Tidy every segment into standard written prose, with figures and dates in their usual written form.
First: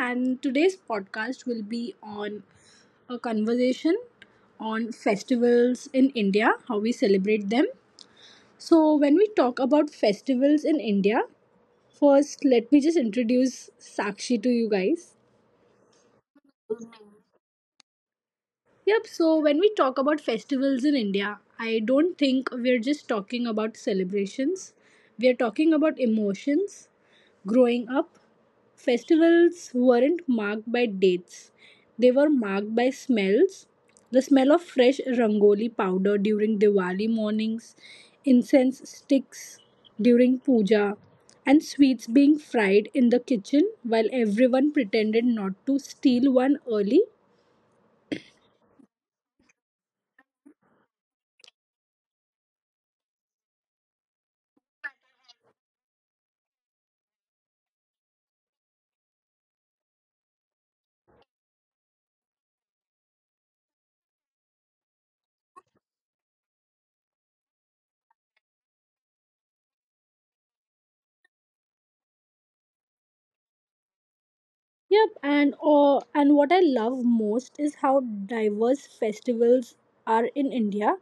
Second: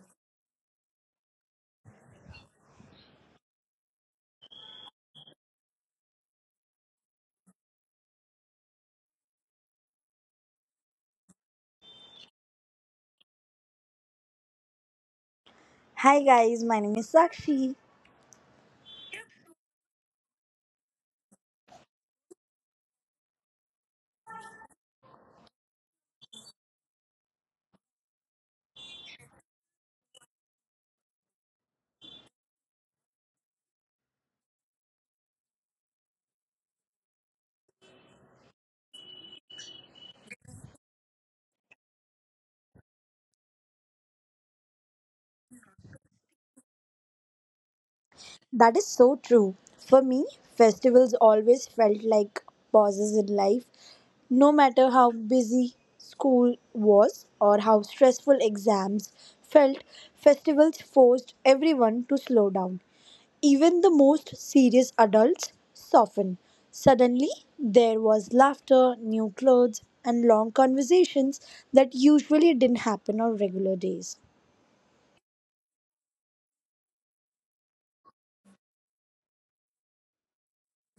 And today's podcast will be on a conversation on festivals in India, how we celebrate them. So, when we talk about festivals in India, first let me just introduce Sakshi to you guys. Hi guys, my name is Sakshi. Yep, so when we talk about festivals in India, I don't think we're just talking about celebrations, we're talking about emotions. Growing up, festivals weren't marked by dates, they were marked by smells. The smell of fresh rangoli powder during Diwali mornings, incense sticks during puja, and sweets being fried in the kitchen while everyone pretended not to steal one early. That is so true. For me, festivals always felt like pauses in life. No matter how busy school was or how stressful exams felt, festivals forced everyone to slow down. Even the most serious adults softened. Suddenly, there was laughter, new clothes, and long conversations that usually didn't happen on regular days. Yep, and what I love most is how diverse festivals are in India.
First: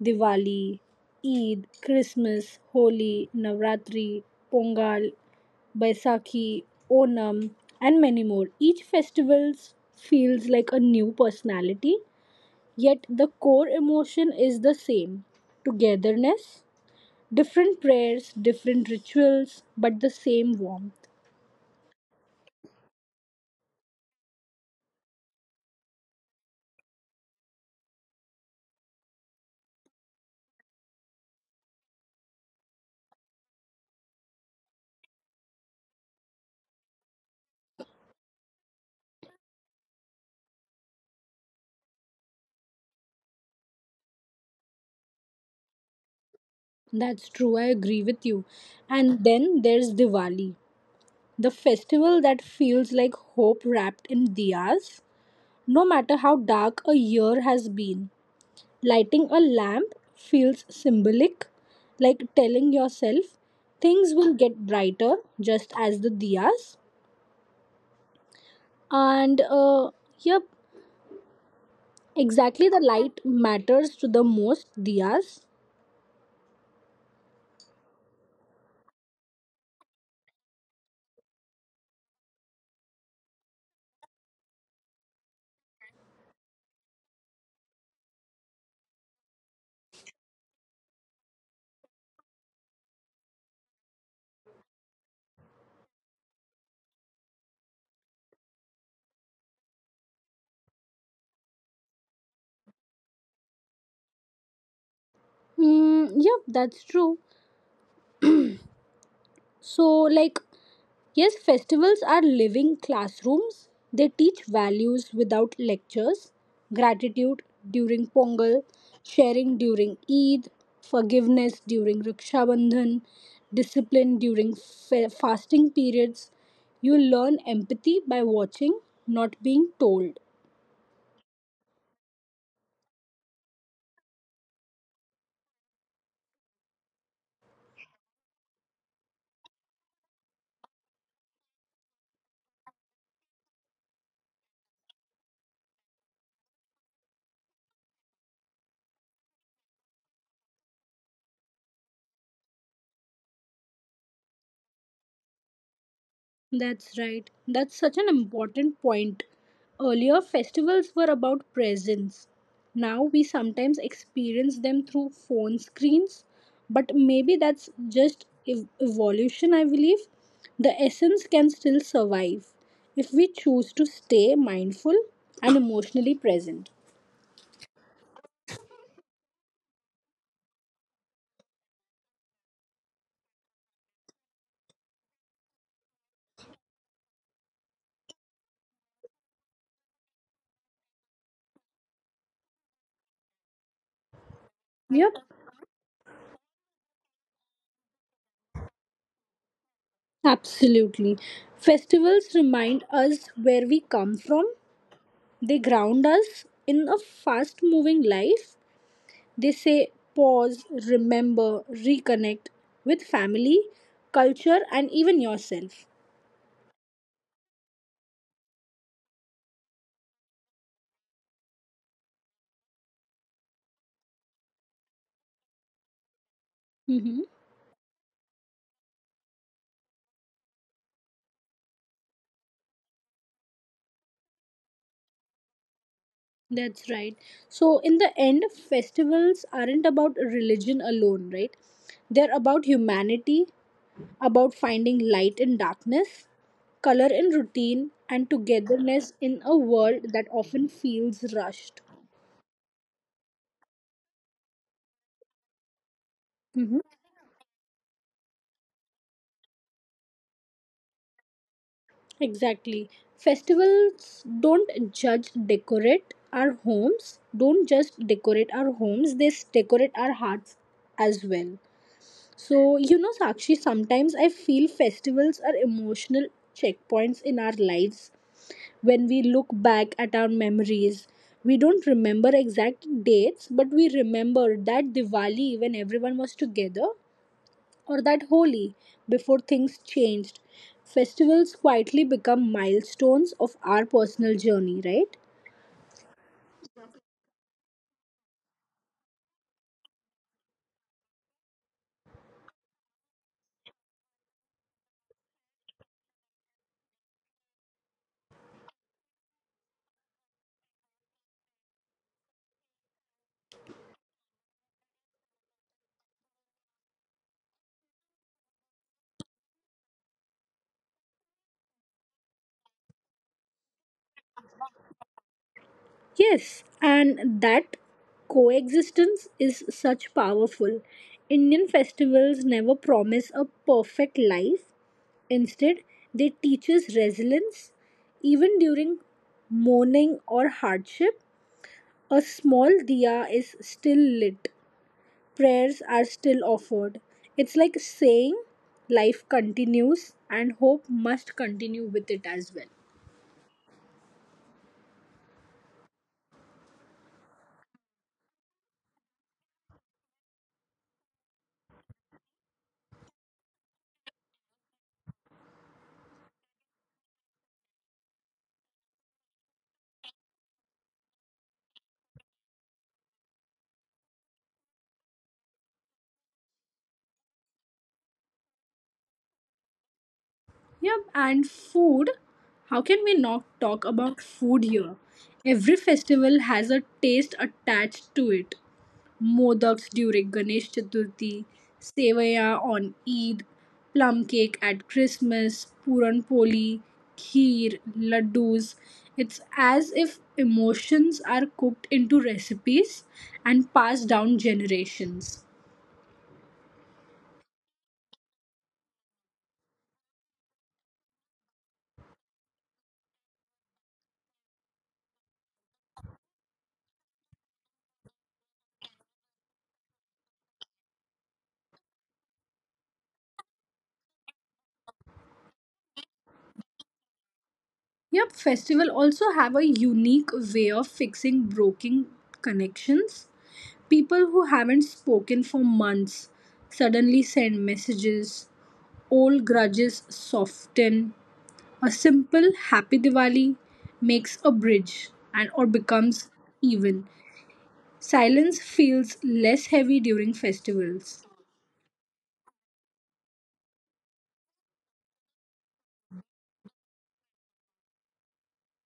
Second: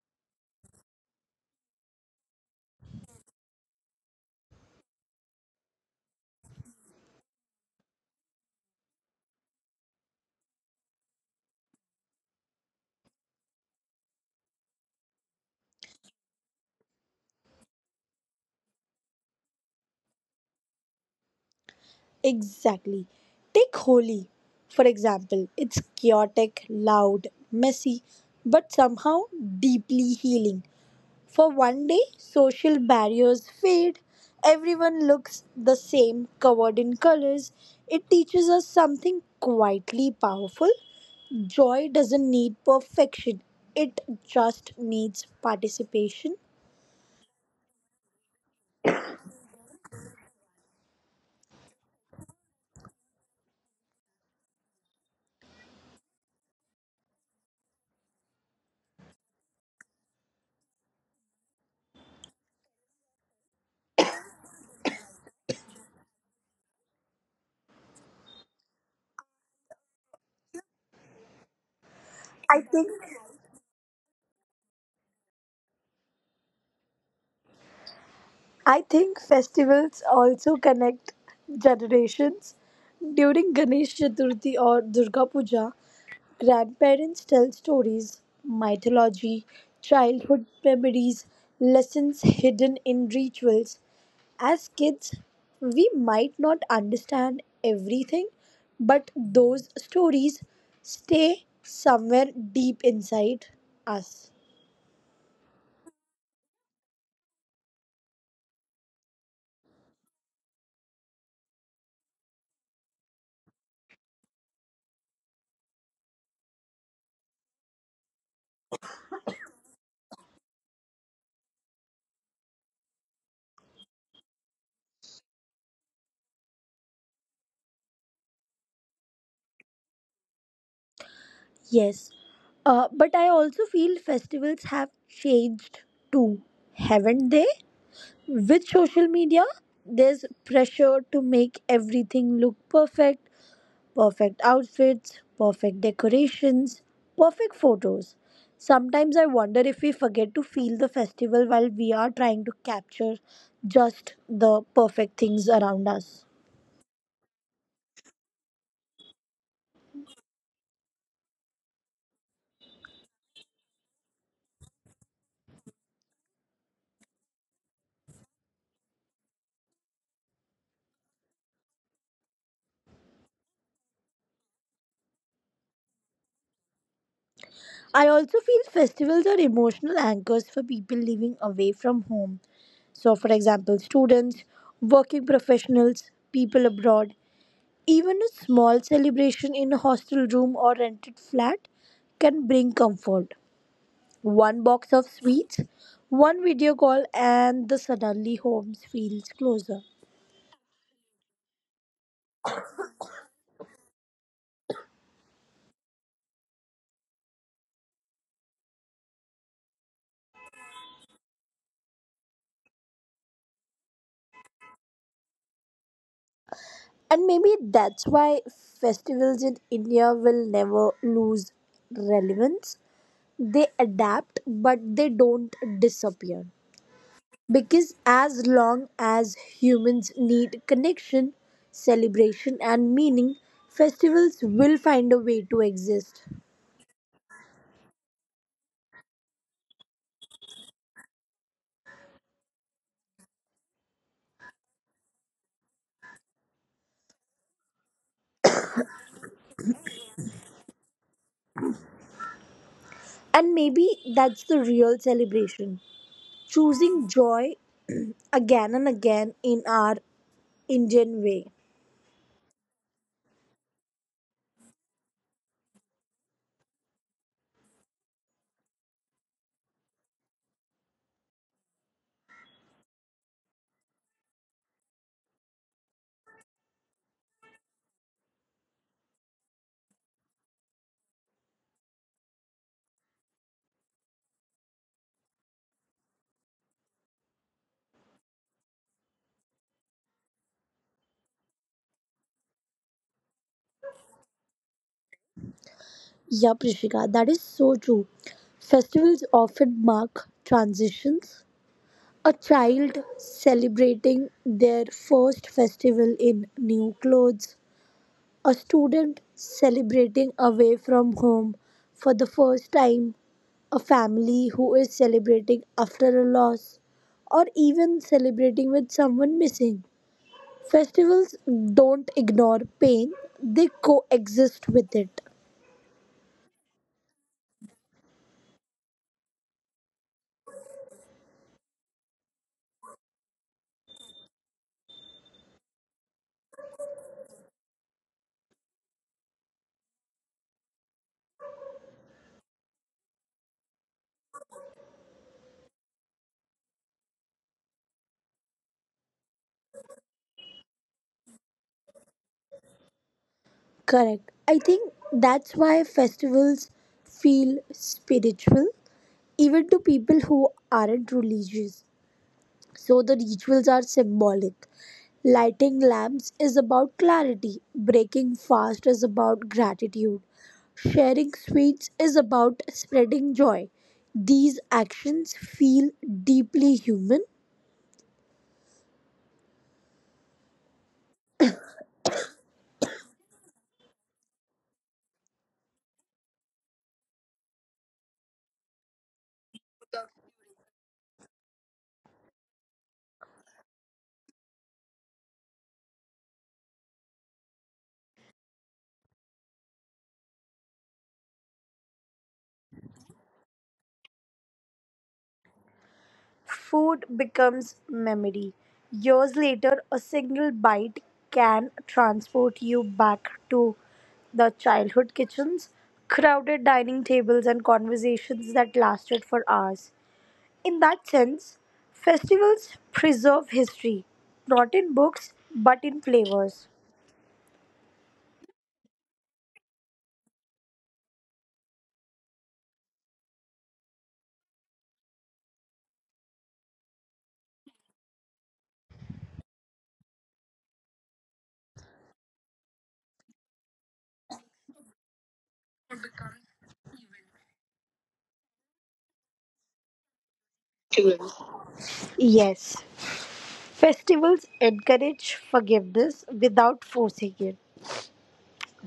Diwali, Eid, Christmas, Holi, Navratri, Pongal, Baisakhi, Onam, and many more. Each festival feels like a new personality, yet the core emotion is the same: togetherness, different prayers, different rituals, but the same warmth. Exactly. Take Holi, for example. It's chaotic, loud, messy, but somehow deeply healing. For one day, social barriers fade. Everyone looks the same, covered in colors. It teaches us something quietly powerful. Joy doesn't need perfection, it just needs participation. That's true, I agree with you. And then there's Diwali, the festival that feels like hope wrapped in diyas, no matter how dark a year has been. Lighting a lamp feels symbolic, like telling yourself things will get brighter just as the diyas. And yep, I exactly the think light matters to the most diyas. I think festivals also connect generations. During Ganesh Chaturthi or Durga Puja, grandparents tell stories, mythology, childhood memories, lessons hidden in rituals. As kids, we might not understand everything, but those stories stay somewhere deep inside us. Yep, that's true. So, like, yes, festivals are living classrooms. They teach values without lectures, gratitude during Pongal, sharing during Eid, forgiveness during Raksha Bandhan, discipline during fasting periods. You learn empathy by watching, not being told. Yes, but I also feel festivals have changed too, haven't they? With social media, there's pressure to make everything look perfect outfits, perfect decorations, perfect photos. Sometimes I wonder if we forget to feel the festival while we are trying to capture just the perfect things around us. That's right. That's such an important point. Earlier, festivals were about presence. Now, we sometimes experience them through phone screens, but maybe that's just evolution, I believe. The essence can still survive if we choose to stay mindful and emotionally present. I also feel festivals are emotional anchors for people living away from home. So, for example, students, working professionals, people abroad, even a small celebration in a hostel room or rented flat can bring comfort. One box of Yep, sweets, one video call, and the suddenly home feels closer. absolutely. Festivals remind us where we come from, they ground us in a fast moving life. They say pause, remember, reconnect with family, culture, and even yourself. And maybe that's why festivals in India will never lose relevance. They adapt, but they don't disappear. Mm-hmm. Because as long as humans need connection, celebration, and meaning, festivals will find a way to exist. That's right. So, in the end, festivals aren't about religion alone, right? They're about humanity, about finding light in darkness, color in routine, and togetherness in a world that often feels rushed. And maybe that's the real celebration Mm-hmm. choosing joy again and again in our Indian way. Exactly. Festivals don't just decorate our homes, don't just decorate our homes, they decorate our hearts as well. So, you know, Sakshi, sometimes I feel festivals are emotional checkpoints in our lives. When we look back at our memories, we don't remember exact dates, but we remember that Diwali when everyone was together or that holy before things changed, festivals quietly become milestones of our personal journey, right? Yeah, Prishika, that is so true. Festivals often mark transitions. A child celebrating their first festival in new clothes, a student celebrating away from home for the first time, a family who is celebrating after a loss, or even celebrating with someone missing. Festivals don't ignore pain, they coexist with it. Yes, and that coexistence is such powerful. Indian festivals never promise a perfect life. Instead, they teach us resilience. Even during mourning or hardship, a small diya is still lit, prayers are still offered. It's like saying life continues and hope must continue with it as well. Correct. I think that's why festivals feel spiritual, even to people who aren't religious. So the rituals are symbolic. Lighting lamps is about clarity, breaking fast is about gratitude, sharing sweets is about spreading joy. These actions feel deeply human. Yep, and food. How can we not talk about food here? Every festival has a taste attached to it. Modaks during Ganesh Chaturthi, sevaya on Eid, plum cake at Christmas, puran poli, kheer, laddus. It's as if emotions are cooked into recipes and passed down generations. Food becomes memory. Years later, a single bite can transport you back to the childhood kitchens, crowded dining tables, and conversations that lasted for hours. In that sense, festivals preserve history, not in books, but in flavors. Yep, festival also have a unique way of fixing broken connections. People who haven't spoken for months suddenly send messages, old grudges soften, a simple happy Diwali makes a bridge and or becomes even. Silence feels less heavy during festivals. Yes, festivals encourage forgiveness without forcing it.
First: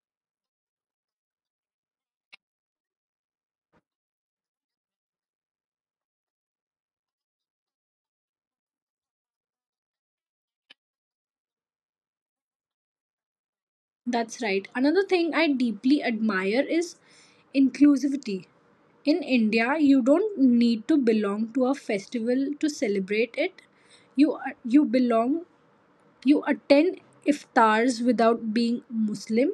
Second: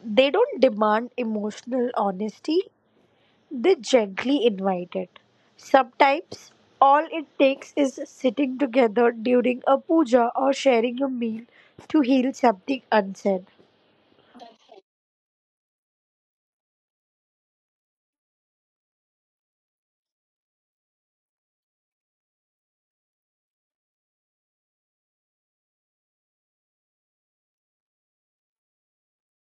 They don't demand emotional honesty, they gently invite it. Sometimes, all it takes is sitting together during a puja or sharing a meal to heal something unsaid. That's right. Another thing I deeply admire is inclusivity. In India, you don't need to belong to a festival to celebrate it. You belong. You attend iftars without being Muslim,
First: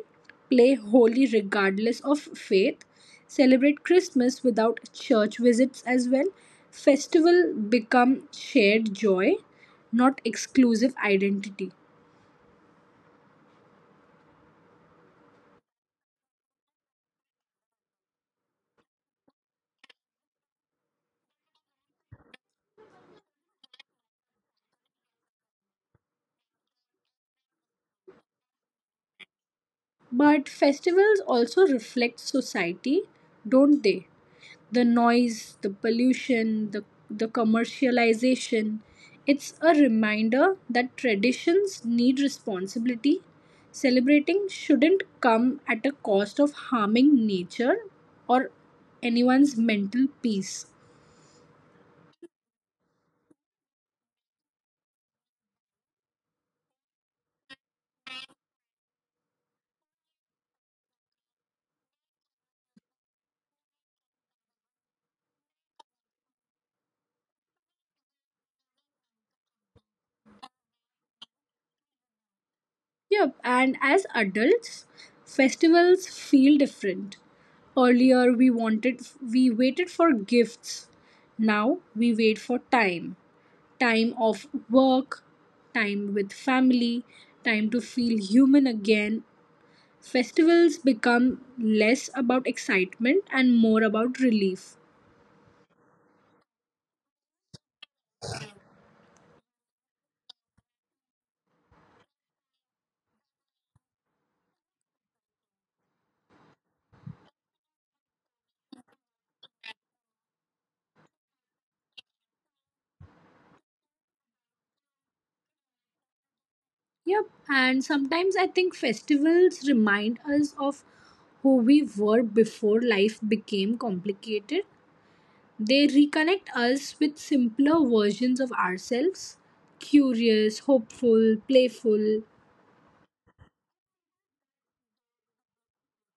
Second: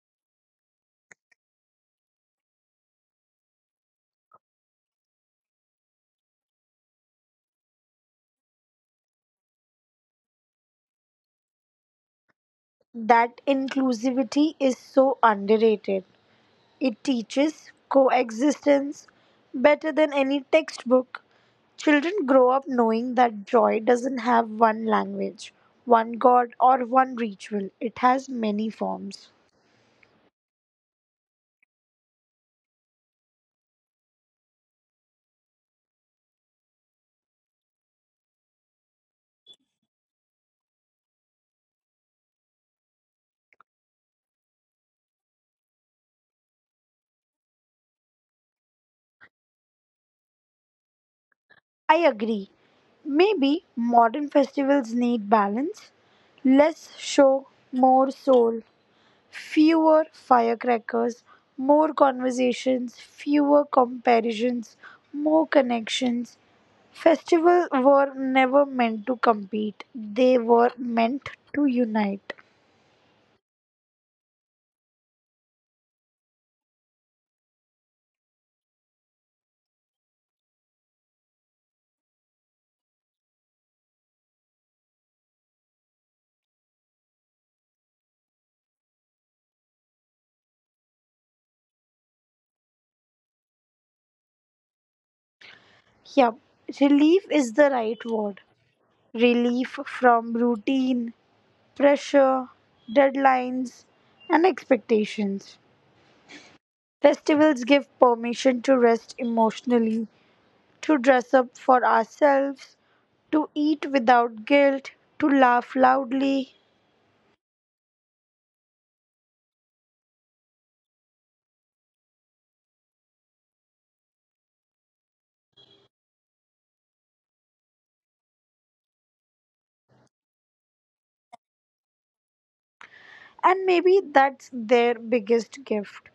play holy regardless of faith, celebrate Christmas without church visits as well. Festival become shared joy, not exclusive identity. That inclusivity is so underrated. It teaches coexistence better than any textbook. Children grow up knowing that joy doesn't have one language, one god, or one ritual, it has many forms. But festivals also reflect society, don't they? The noise, the pollution, the commercialization. It's a reminder that traditions need responsibility. Celebrating shouldn't come at a cost of harming nature or anyone's mental peace. I agree. Maybe modern festivals need balance. Less show, more soul. Fewer firecrackers, more conversations, fewer comparisons, more connections. Festivals were never meant to compete, they were meant to unite. Yep, and as adults, festivals feel different. Earlier we waited for gifts. Now we wait for time. Time of work, time with family, time to feel human again. Festivals become less about excitement and more about relief. Yup, relief is the right word. Relief from routine, pressure, deadlines, and expectations. Festivals give permission to rest emotionally, to dress up for ourselves, to eat without guilt, to laugh loudly. Yep, and sometimes I think festivals remind us of who we were before life became complicated. They reconnect us with simpler versions of ourselves, curious, hopeful, playful. And maybe that's their biggest gift.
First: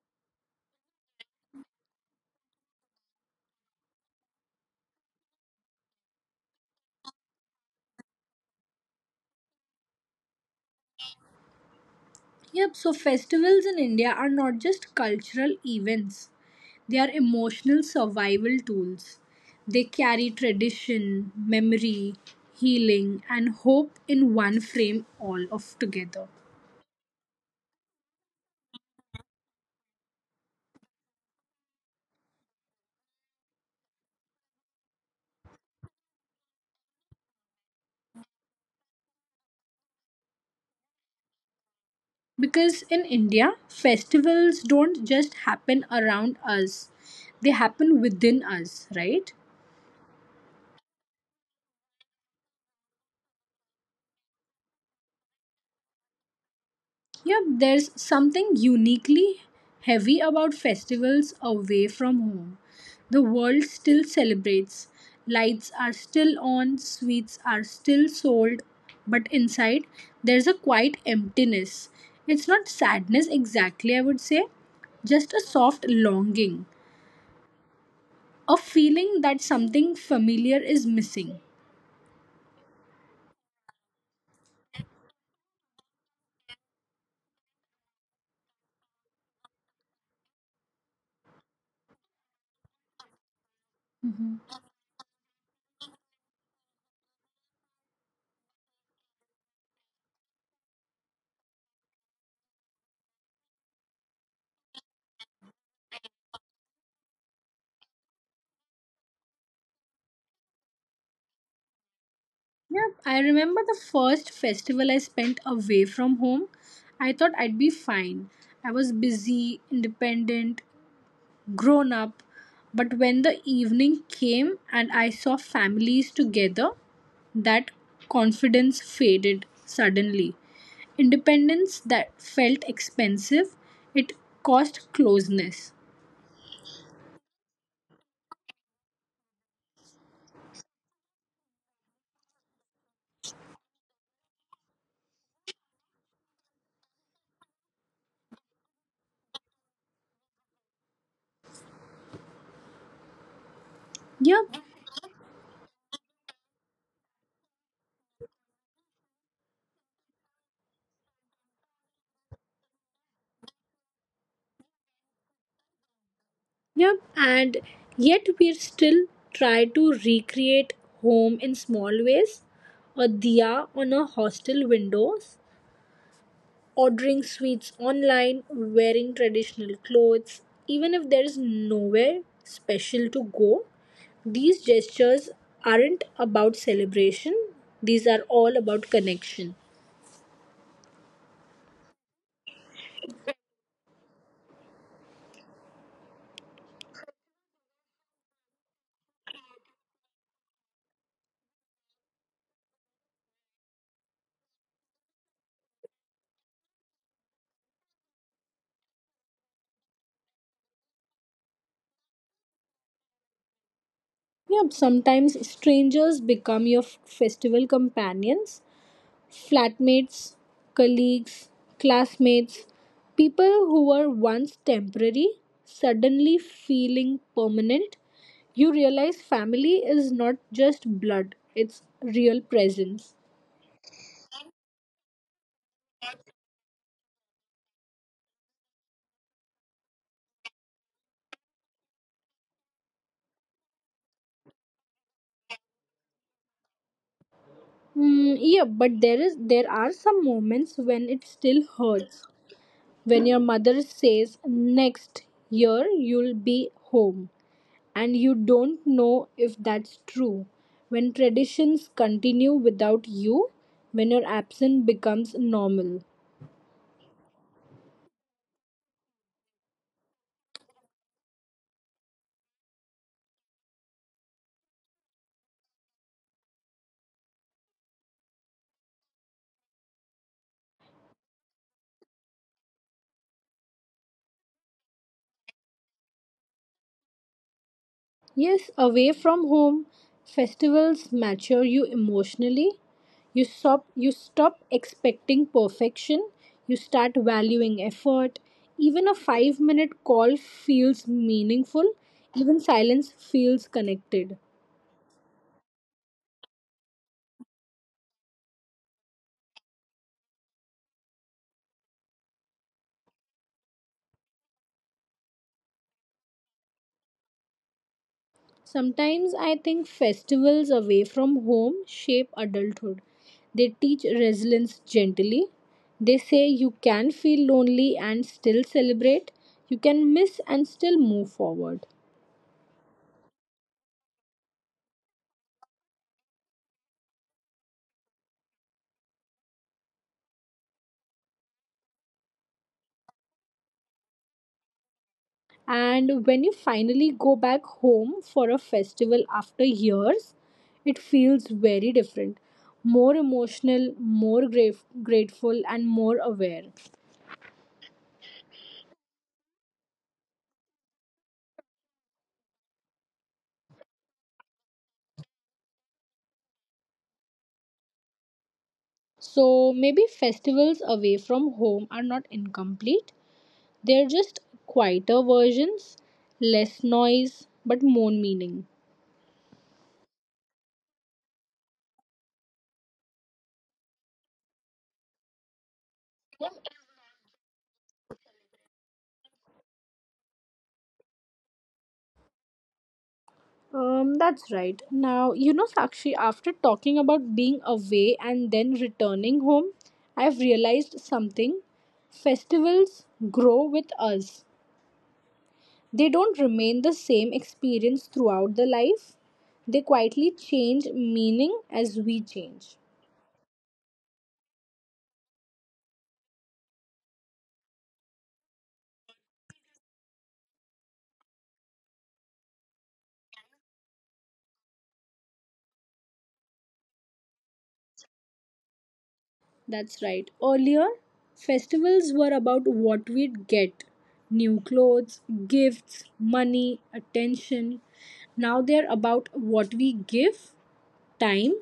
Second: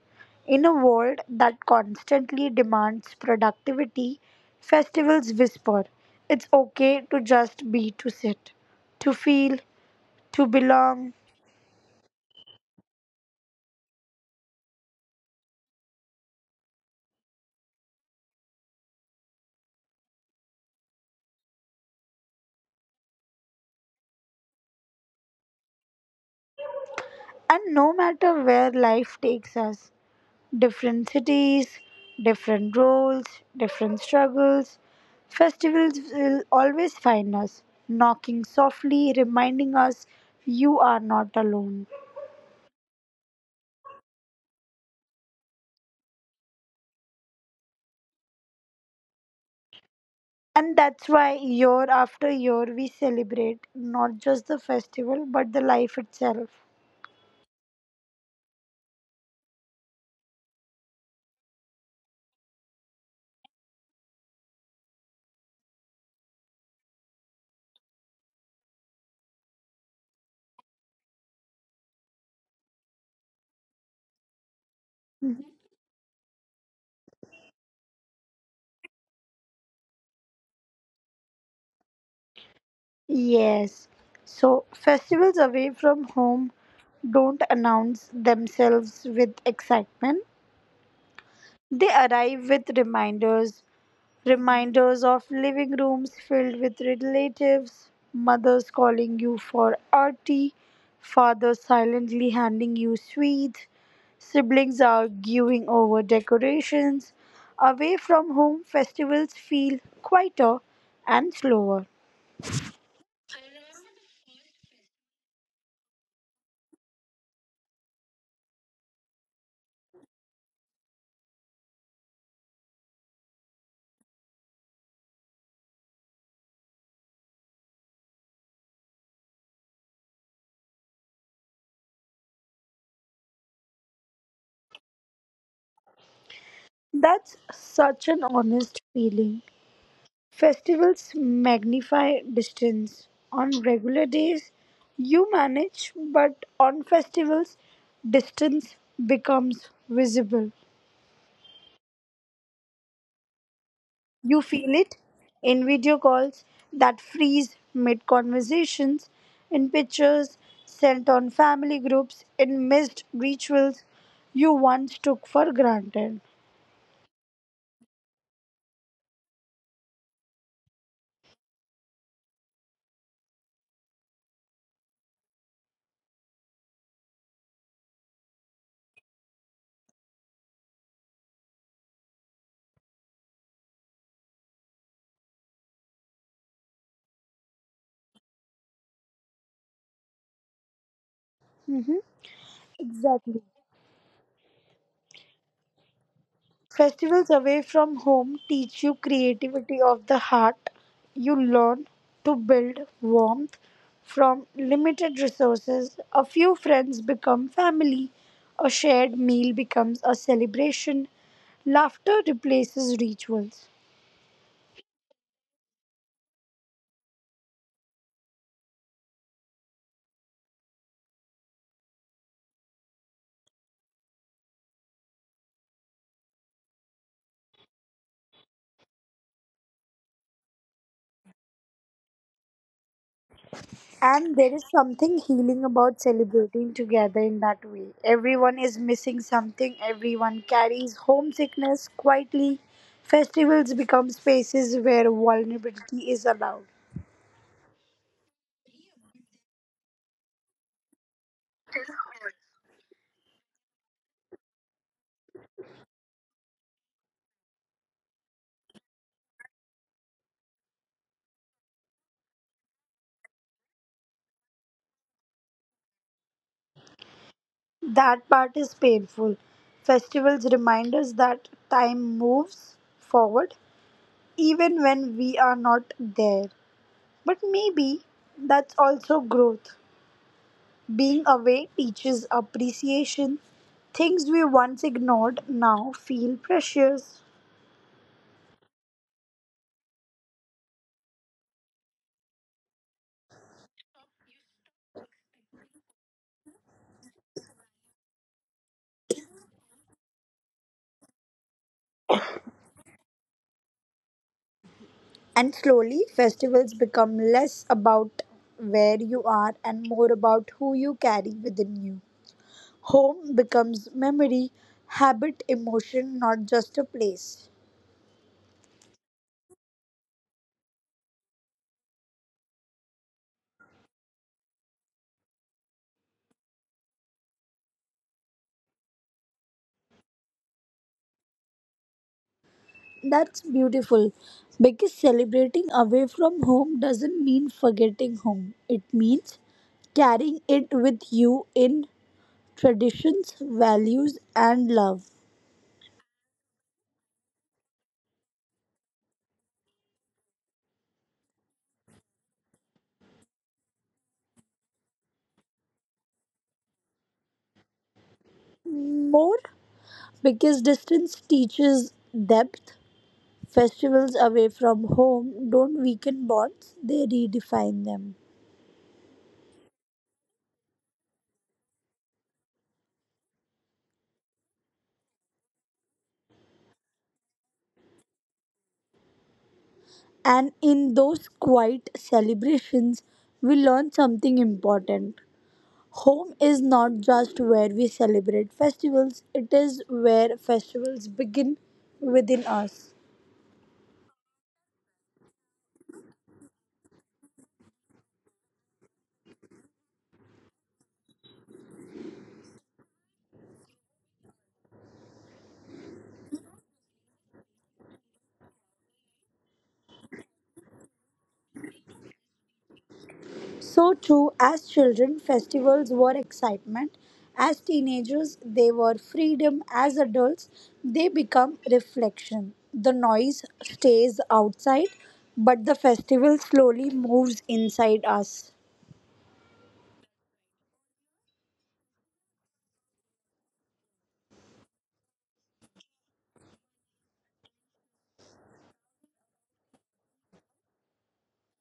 In a world that constantly demands productivity, festivals whisper it's okay to just be, to sit, to feel, to belong. Yep, so festivals in India are not just cultural events, they are emotional survival tools. They carry tradition, memory, healing, and hope in one frame all of together. And no matter where life takes us, different cities, different roles, different struggles, festivals will always find us, knocking softly, reminding us you are not alone. Because in India, festivals don't just happen around us, they happen within us, right? And that's why year after year we celebrate not just the festival but the life itself. Yep, there's something uniquely heavy about festivals away from home. The world still celebrates, lights are still on, sweets are still sold, but inside there's a quiet emptiness. It's not sadness exactly, I would say, just a Mhm. soft longing, a feeling that something familiar is missing. Yes. So, festivals away from home don't announce themselves with excitement, they arrive with reminders. Mhm. Reminders of living rooms filled with relatives, mothers calling you for arti, fathers silently handing you sweets, siblings arguing over decorations. Away from home, festivals feel quieter and slower. Yeah, I remember the first festival I spent away from home. I thought I'd be fine. I was busy, independent, grown up. But when the evening came and I saw families together, that confidence faded suddenly. Independence that felt expensive, it cost closeness. That's such an honest feeling. Festivals magnify distance. On regular days, you manage, but on festivals, distance becomes visible. You Yeah. feel it in video calls that freeze mid conversations, in pictures sent on family groups, in missed rituals you once took for granted. Yep, and yet we still try to recreate home in small ways. A diya on our hostel windows, ordering sweets online, wearing traditional clothes, even if there is nowhere special to go. These gestures aren't about celebration, these are all about connection. Exactly. Festivals away from home teach you creativity of the heart. You learn to build warmth from limited resources. A few friends become family. A shared meal becomes a celebration. Laughter replaces rituals. Yep, sometimes strangers become your festival companions. Flatmates, colleagues, classmates, people who were once temporary, suddenly feeling permanent, you realize family is not just blood, it's real presence. And there is something healing about celebrating together in that way. Everyone is missing something, everyone carries homesickness quietly. Festivals become spaces where vulnerability is allowed. Yeah, but there are some moments when it still hurts. When your mother says next year you'll be home, and you don't know if that's true. When traditions continue without you, when your absence becomes normal. That part is painful. Festivals remind us that time moves forward even when we are not there. But maybe that's also growth. Being away teaches appreciation. Things we once ignored now feel precious. Yes, away from home, festivals mature you emotionally. You stop expecting perfection. You start valuing effort. Even a 5-minute call feels meaningful. Even silence feels connected. And slowly, festivals become less about where you are and more about who you carry within you. Home becomes memory, habit, emotion, not just a place. Sometimes I think festivals away from home shape adulthood. They teach resilience gently. They say you can feel lonely and still celebrate, you can miss and still move forward. That's beautiful. Because celebrating away from home doesn't mean forgetting home. It means carrying it with you in traditions, values, and love. And when you finally go back home for a festival after years, it feels very different, more emotional, more grave, grateful, and more aware. More because distance teaches depth. Festivals away from home don't weaken bonds, they redefine them. So maybe festivals away from home are not incomplete, they're just quieter versions, less noise, but more meaning. And in those quiet celebrations, we learn something important. Home is not just where we celebrate festivals, it is where festivals begin within us. That's right. Now, you know, Sakshi, after talking about being away and then returning home, I've realized something. Festivals grow with us, they don't remain the same experience throughout the life, they quietly change meaning as we change. So, too, as children, festivals were excitement. As teenagers, they were freedom. As adults, they become reflection. The noise stays outside, but the festival slowly moves inside us. That's right. Earlier, festivals were about what we'd get, new clothes, gifts, money, attention. Now they're about what we give, time,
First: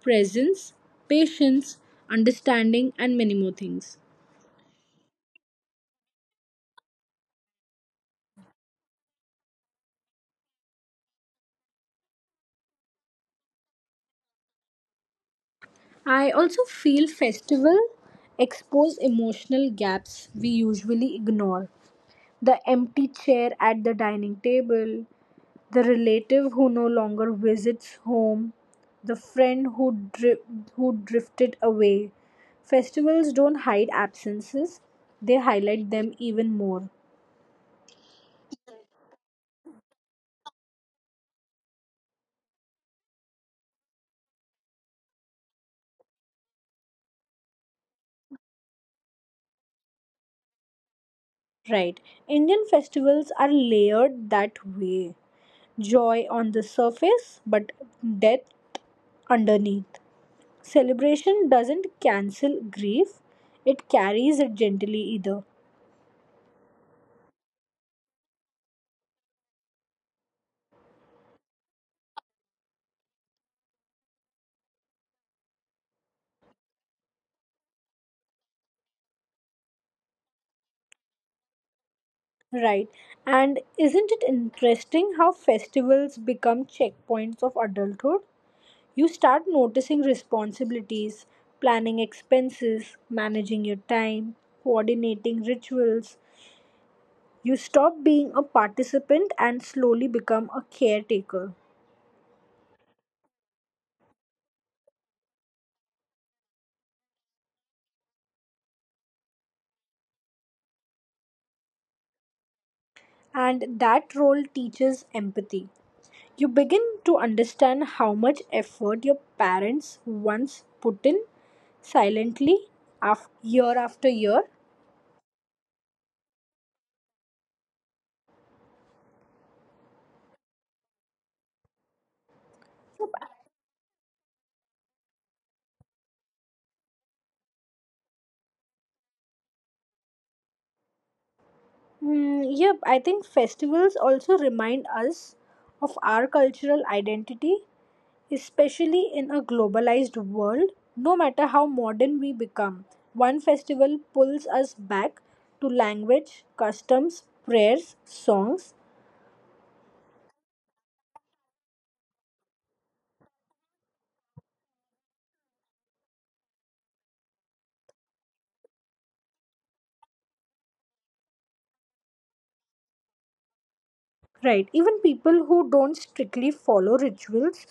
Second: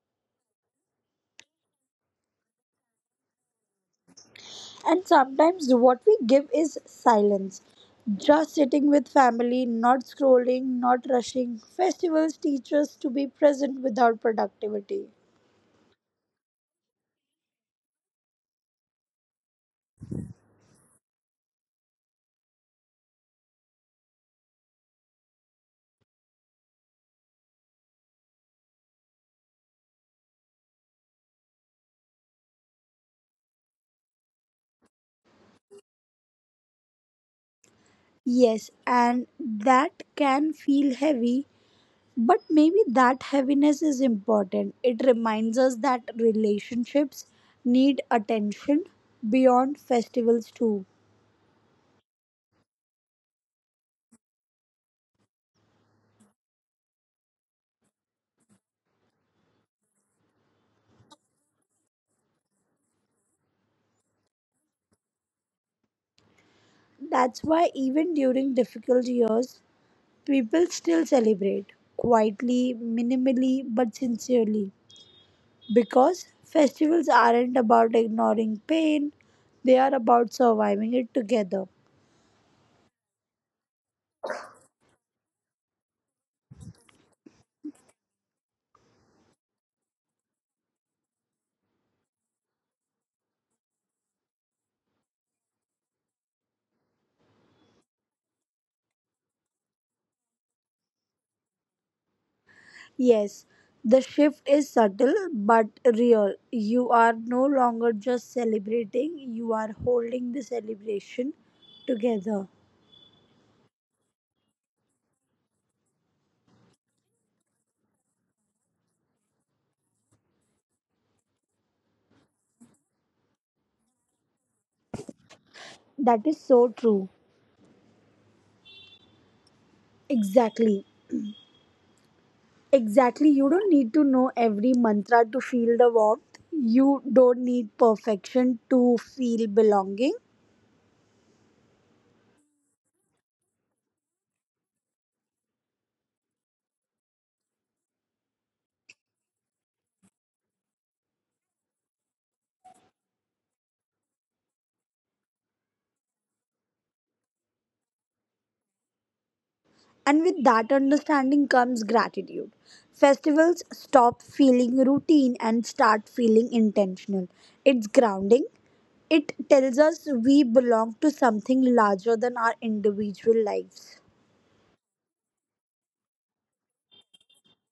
presence, patience, understanding, and many more things. And sometimes what we give is silence. Just sitting with family, not scrolling, not rushing. Festivals teach us to be present without productivity. I also feel festival expose emotional gaps we usually ignore. The empty chair at the dining table, the relative who no longer visits home, the friend who, who drifted away. Festivals don't hide absences, they highlight them even more. Yes, and that can feel heavy, but maybe that heaviness is important. It reminds us that relationships need attention beyond festivals, too. Right. Indian festivals are layered that way. Joy on the surface, but death underneath. Celebration doesn't cancel grief, it carries it gently either. That's why, even during difficult years, people still celebrate quietly, minimally, but sincerely because festivals aren't about ignoring pain, they are about surviving it together. Right. And isn't it interesting how festivals become checkpoints of adulthood? You start noticing responsibilities, planning expenses, managing your time, coordinating rituals. You stop being a participant and slowly become a caretaker. Yes, the shift is subtle but real. You are no longer just celebrating, you are holding the celebration together. And that role teaches empathy. You begin to understand how much effort your parents once put in silently after year after year. That is so true. Exactly. Exactly. You don't need to know every mantra to feel the warmth. You don't need perfection to feel belonging. Hmm, yep, I think festivals also remind us of our cultural identity, especially in a globalized world. No matter how modern we become, one festival pulls us back to language, customs, prayers, songs. And with that understanding comes gratitude. Festivals stop feeling routine and start feeling intentional. It's grounding. It tells us we belong to something larger than our individual lives. Right, even people who don't strictly follow rituals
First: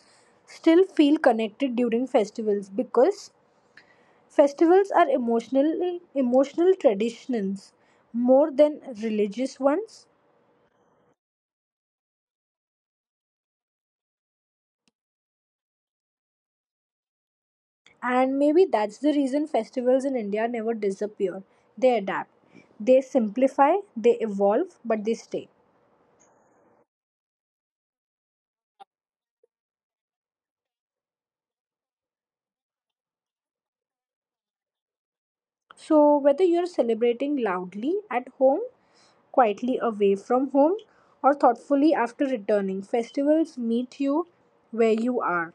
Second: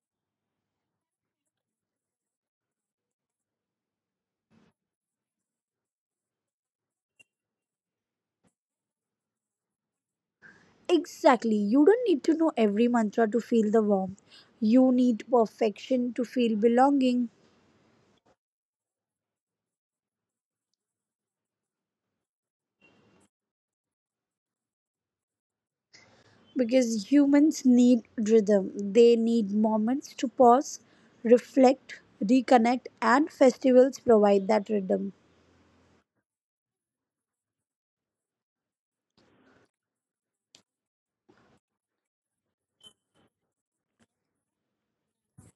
still feel connected during festivals because festivals are emotional traditions more than religious ones. Exactly. You don't need to know every mantra to feel the warmth. You need perfection to feel belonging. And maybe that's the reason festivals in India never disappear. They adapt, they simplify, they evolve, but they stay. Because humans need rhythm. They need moments to pause, reflect, reconnect, and festivals provide that rhythm. So, whether you're celebrating loudly at home, quietly away from home, or thoughtfully after returning, festivals meet you where you are.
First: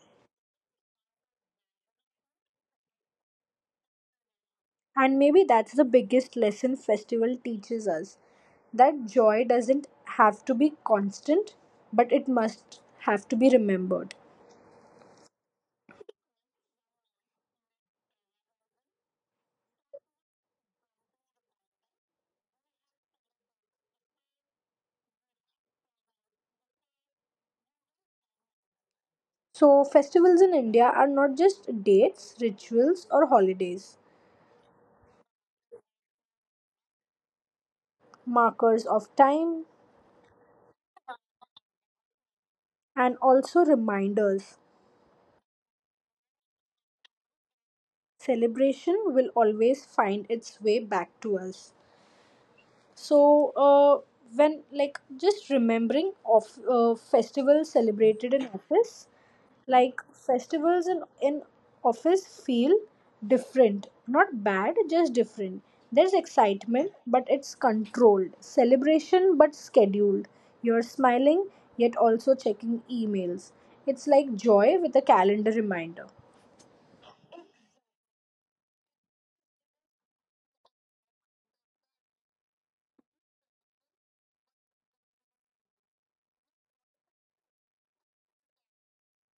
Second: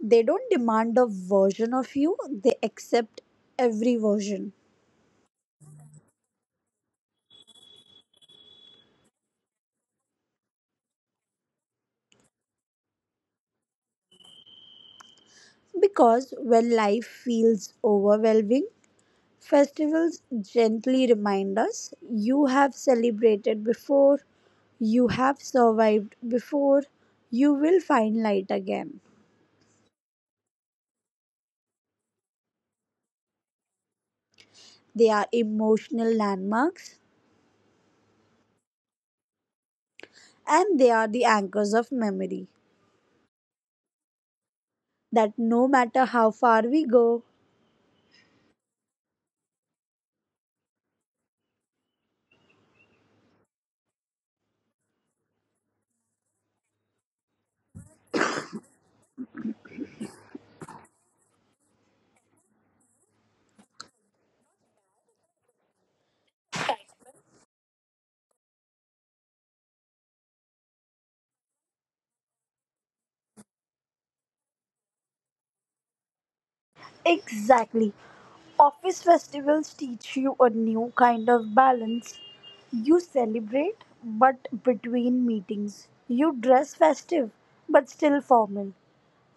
They don't demand a version of you, they accept every version. And maybe that's the biggest lesson festival teaches us, that joy doesn't have to be constant, but it must have to be remembered. Because when life feels overwhelming, festivals gently remind us you have celebrated before, you have survived before, you will find light again. So, festivals in India are not just dates, rituals, or holidays, They are emotional landmarks markers of time, and they are the anchors of memory and also reminders. that no matter how far we go, Celebration will always find its way back to us. So when like just remembering of festivals celebrated in office, like festivals in office feel different, not bad, just different. There's excitement but it's controlled, celebration but scheduled, you're smiling yet also checking emails, it's like joy with a calendar reminder. Exactly. Office festivals teach you a new kind of balance. You celebrate, but between meetings. You dress festive, but still formal.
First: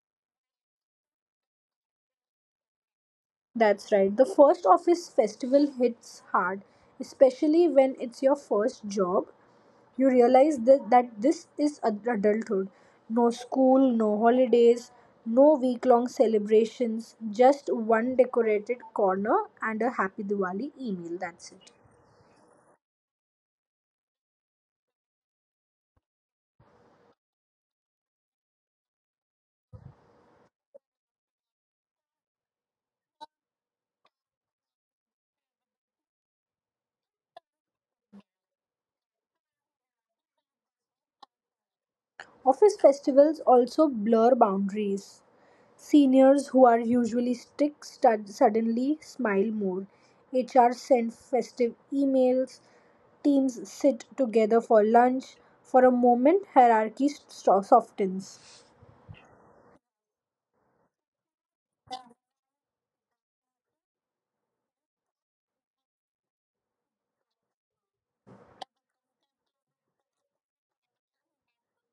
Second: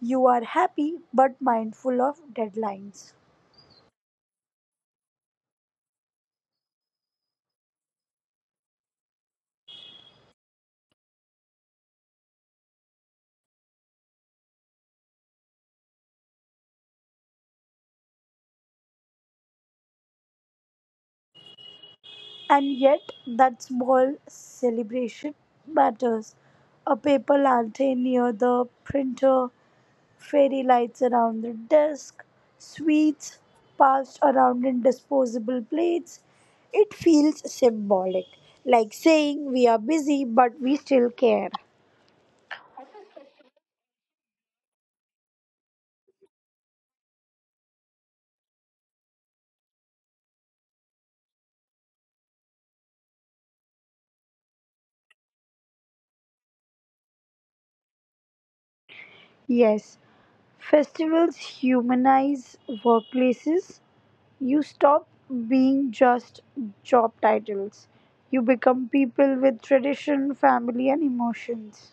You are happy, but mindful of deadlines. That's right. The first office festival hits hard, especially when it's your first job. You realize that this is adulthood. No school, no holidays, no week long celebrations, just one decorated corner and a happy Diwali email. That's it. And yet, that small celebration matters. A paper latte near the printer, fairy lights around the desk, sweets passed around in disposable plates. It feels symbolic, like saying we are busy but we still care. Office festivals also blur boundaries. Seniors who are usually strict suddenly smile more. HR send festive emails. Teams sit together for lunch. For a moment, hierarchy softens. Yes, festivals humanize workplaces. You stop being just job titles. You become people with tradition, family, and emotions.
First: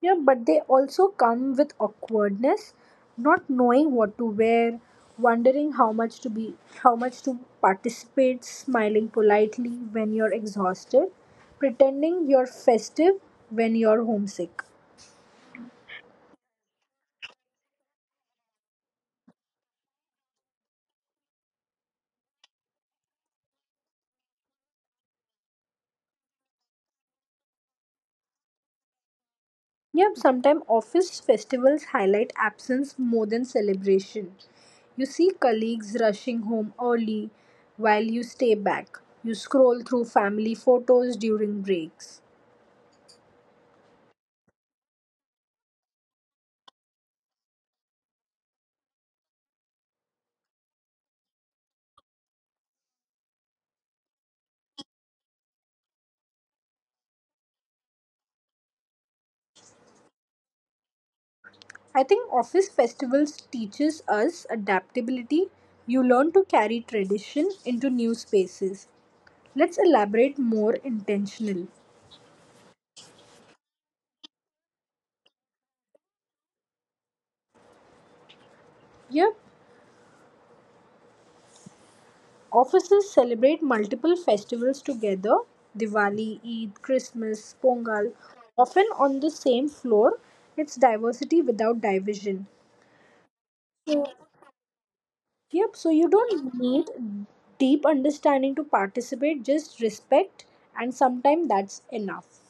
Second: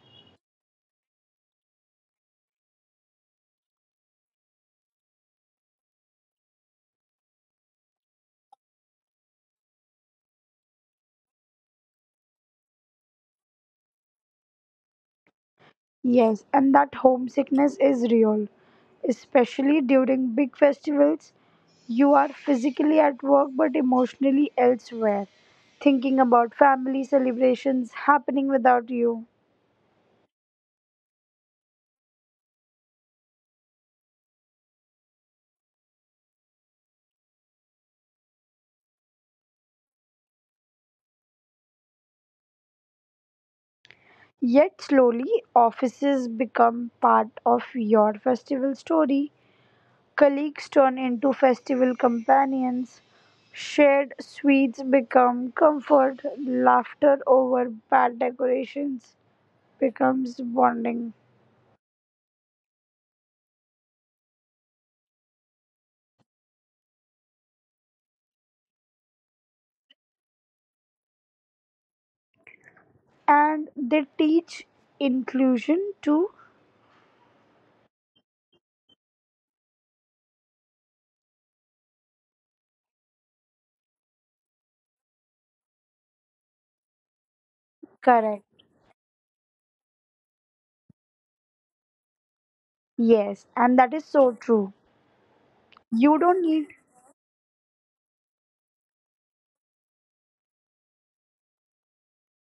Yeah, but they also come with awkwardness, not knowing what to wear, wondering how much to participate, smiling politely when you're exhausted, pretending you're festive when you're homesick. Yes, and that homesickness is real, especially during big festivals. You are physically at work but emotionally elsewhere, thinking about family celebrations happening without you. Yeah, sometimes office festivals highlight absence more than celebration. You see colleagues rushing home early while you stay back. You scroll through family photos during breaks. Yet, slowly, offices become part of your festival story. Colleagues turn into festival companions. Shared sweets become comfort. Laughter over bad decorations becomes bonding. I think office festivals teaches us adaptability. You learn to carry tradition into new spaces. Let's elaborate more intentional. And they teach inclusion too. Yep. Offices celebrate multiple festivals together, Diwali, Eid, Christmas, Pongal, Correct. often on the same floor. It's diversity without division. Yes, and that is so true. Yep, so you You don't don't need need deep understanding to participate, just respect, and sometimes that's enough.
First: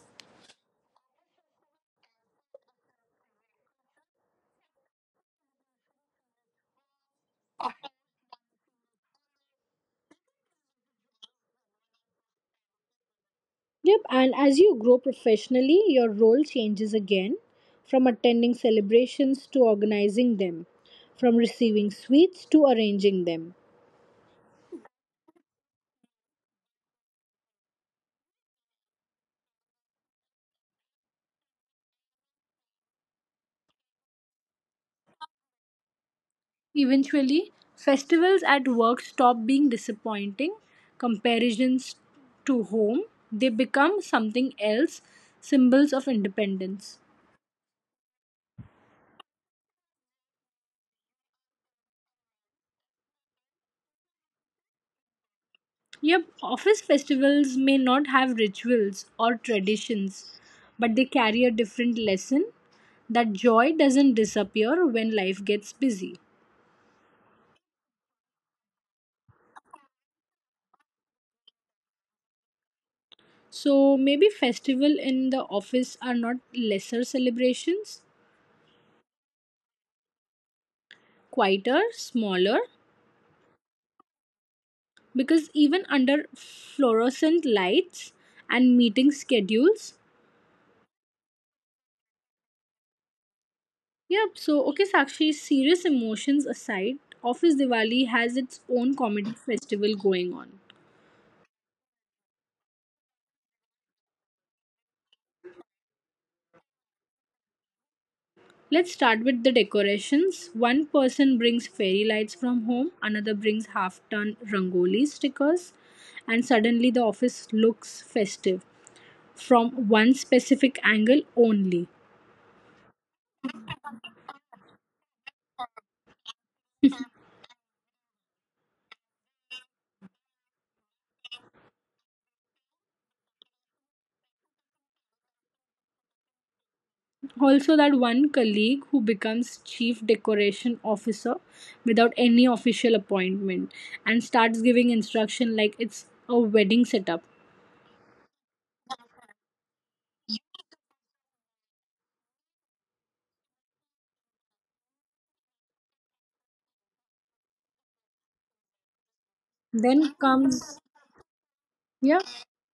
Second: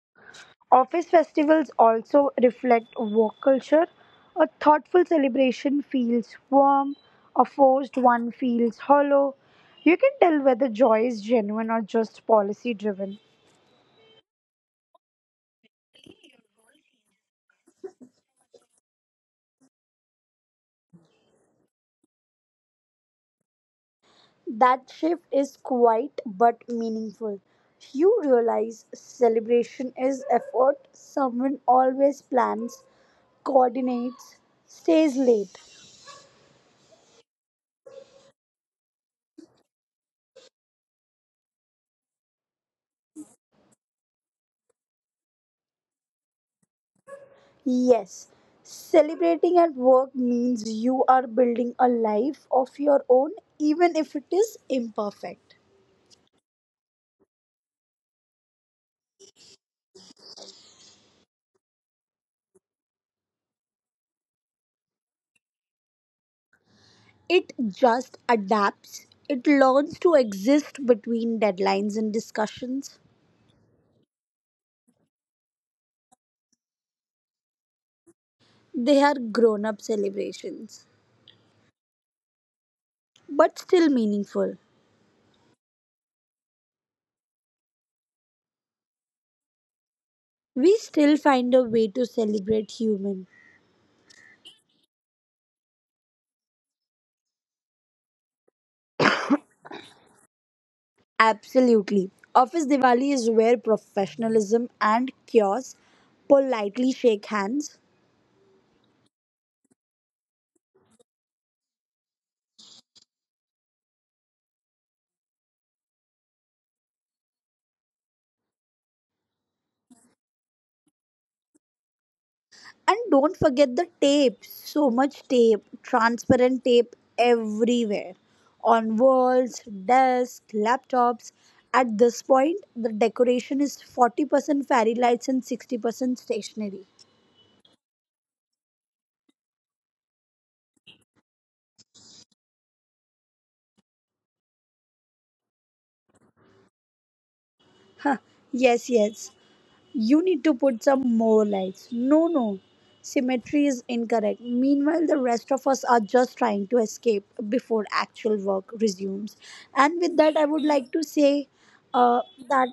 office festivals also reflect work culture. A thoughtful celebration feels warm, a forced one feels hollow. You can tell whether joy is genuine or just policy driven. Yep, and as you grow professionally, your role changes again, from attending celebrations to organizing them, from receiving sweets to arranging them. That shift is quiet but meaningful. You realize celebration is effort someone always plans coordinates, stays late. Eventually, festivals at work stop being disappointing comparisons to home, they become something else, symbols of independence. Yes, celebrating at work means you are building a life of your own, even if it is imperfect. Yep, office festivals may not have rituals or traditions, but they carry a different lesson, that joy doesn't disappear when life gets busy. It just adapts, it learns to exist between deadlines and discussions. So maybe festival in the office are not lesser celebrations, They are grown up celebrations, quieter, smaller, but still meaningful. because even under fluorescent lights and meeting schedules. We still find a way to celebrate human. Yep, so okay Sakshi, serious emotions aside, Office Diwali has its own comedy festival going on. Absolutely. Office Diwali is where professionalism and chaos politely shake hands. Let's start with the decorations. One person brings fairy lights from home, another brings half ton rangoli stickers, and suddenly the office looks festive from one specific angle only. And don't forget the tape. So much tape, transparent tape everywhere. On walls, desks, laptops. At this point, the decoration is 40% fairy lights and 60% stationery. Also, that one colleague who becomes chief decoration officer without any official appointment and starts giving instruction like it's a wedding setup. Huh. Yes, yes. You need to put some more lights. No, no. Symmetry is incorrect. Meanwhile, the rest of us are just trying to escape before actual work resumes. And Then with that, I would comes, like to say yeah, uh, that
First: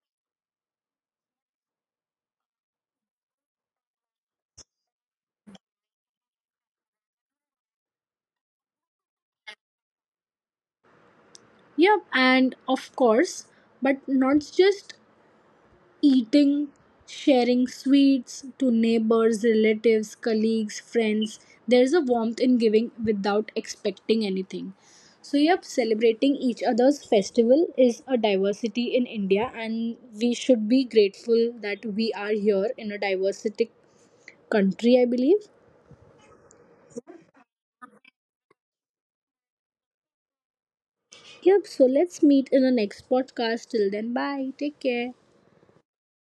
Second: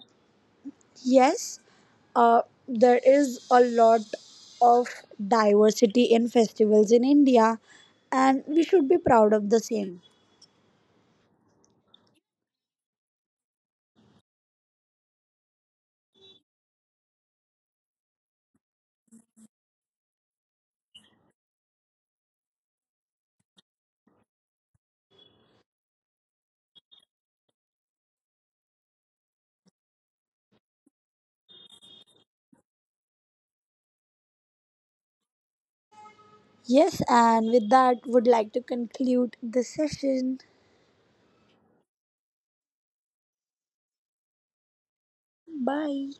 yes, uh, there is a lot of diversity in festivals in India, and we should be proud of the same. yeah, and of course, but not just eating, sharing sweets to neighbors, relatives, colleagues, friends. There's a warmth in giving without expecting anything. So, yep, celebrating each other's festival is a diversity in India, and we should be grateful that we are here in a diversity country, I believe. Yes, and with that, would like to conclude the session. Yep, so let's meet in the next podcast. Till then, bye. Take care. Bye.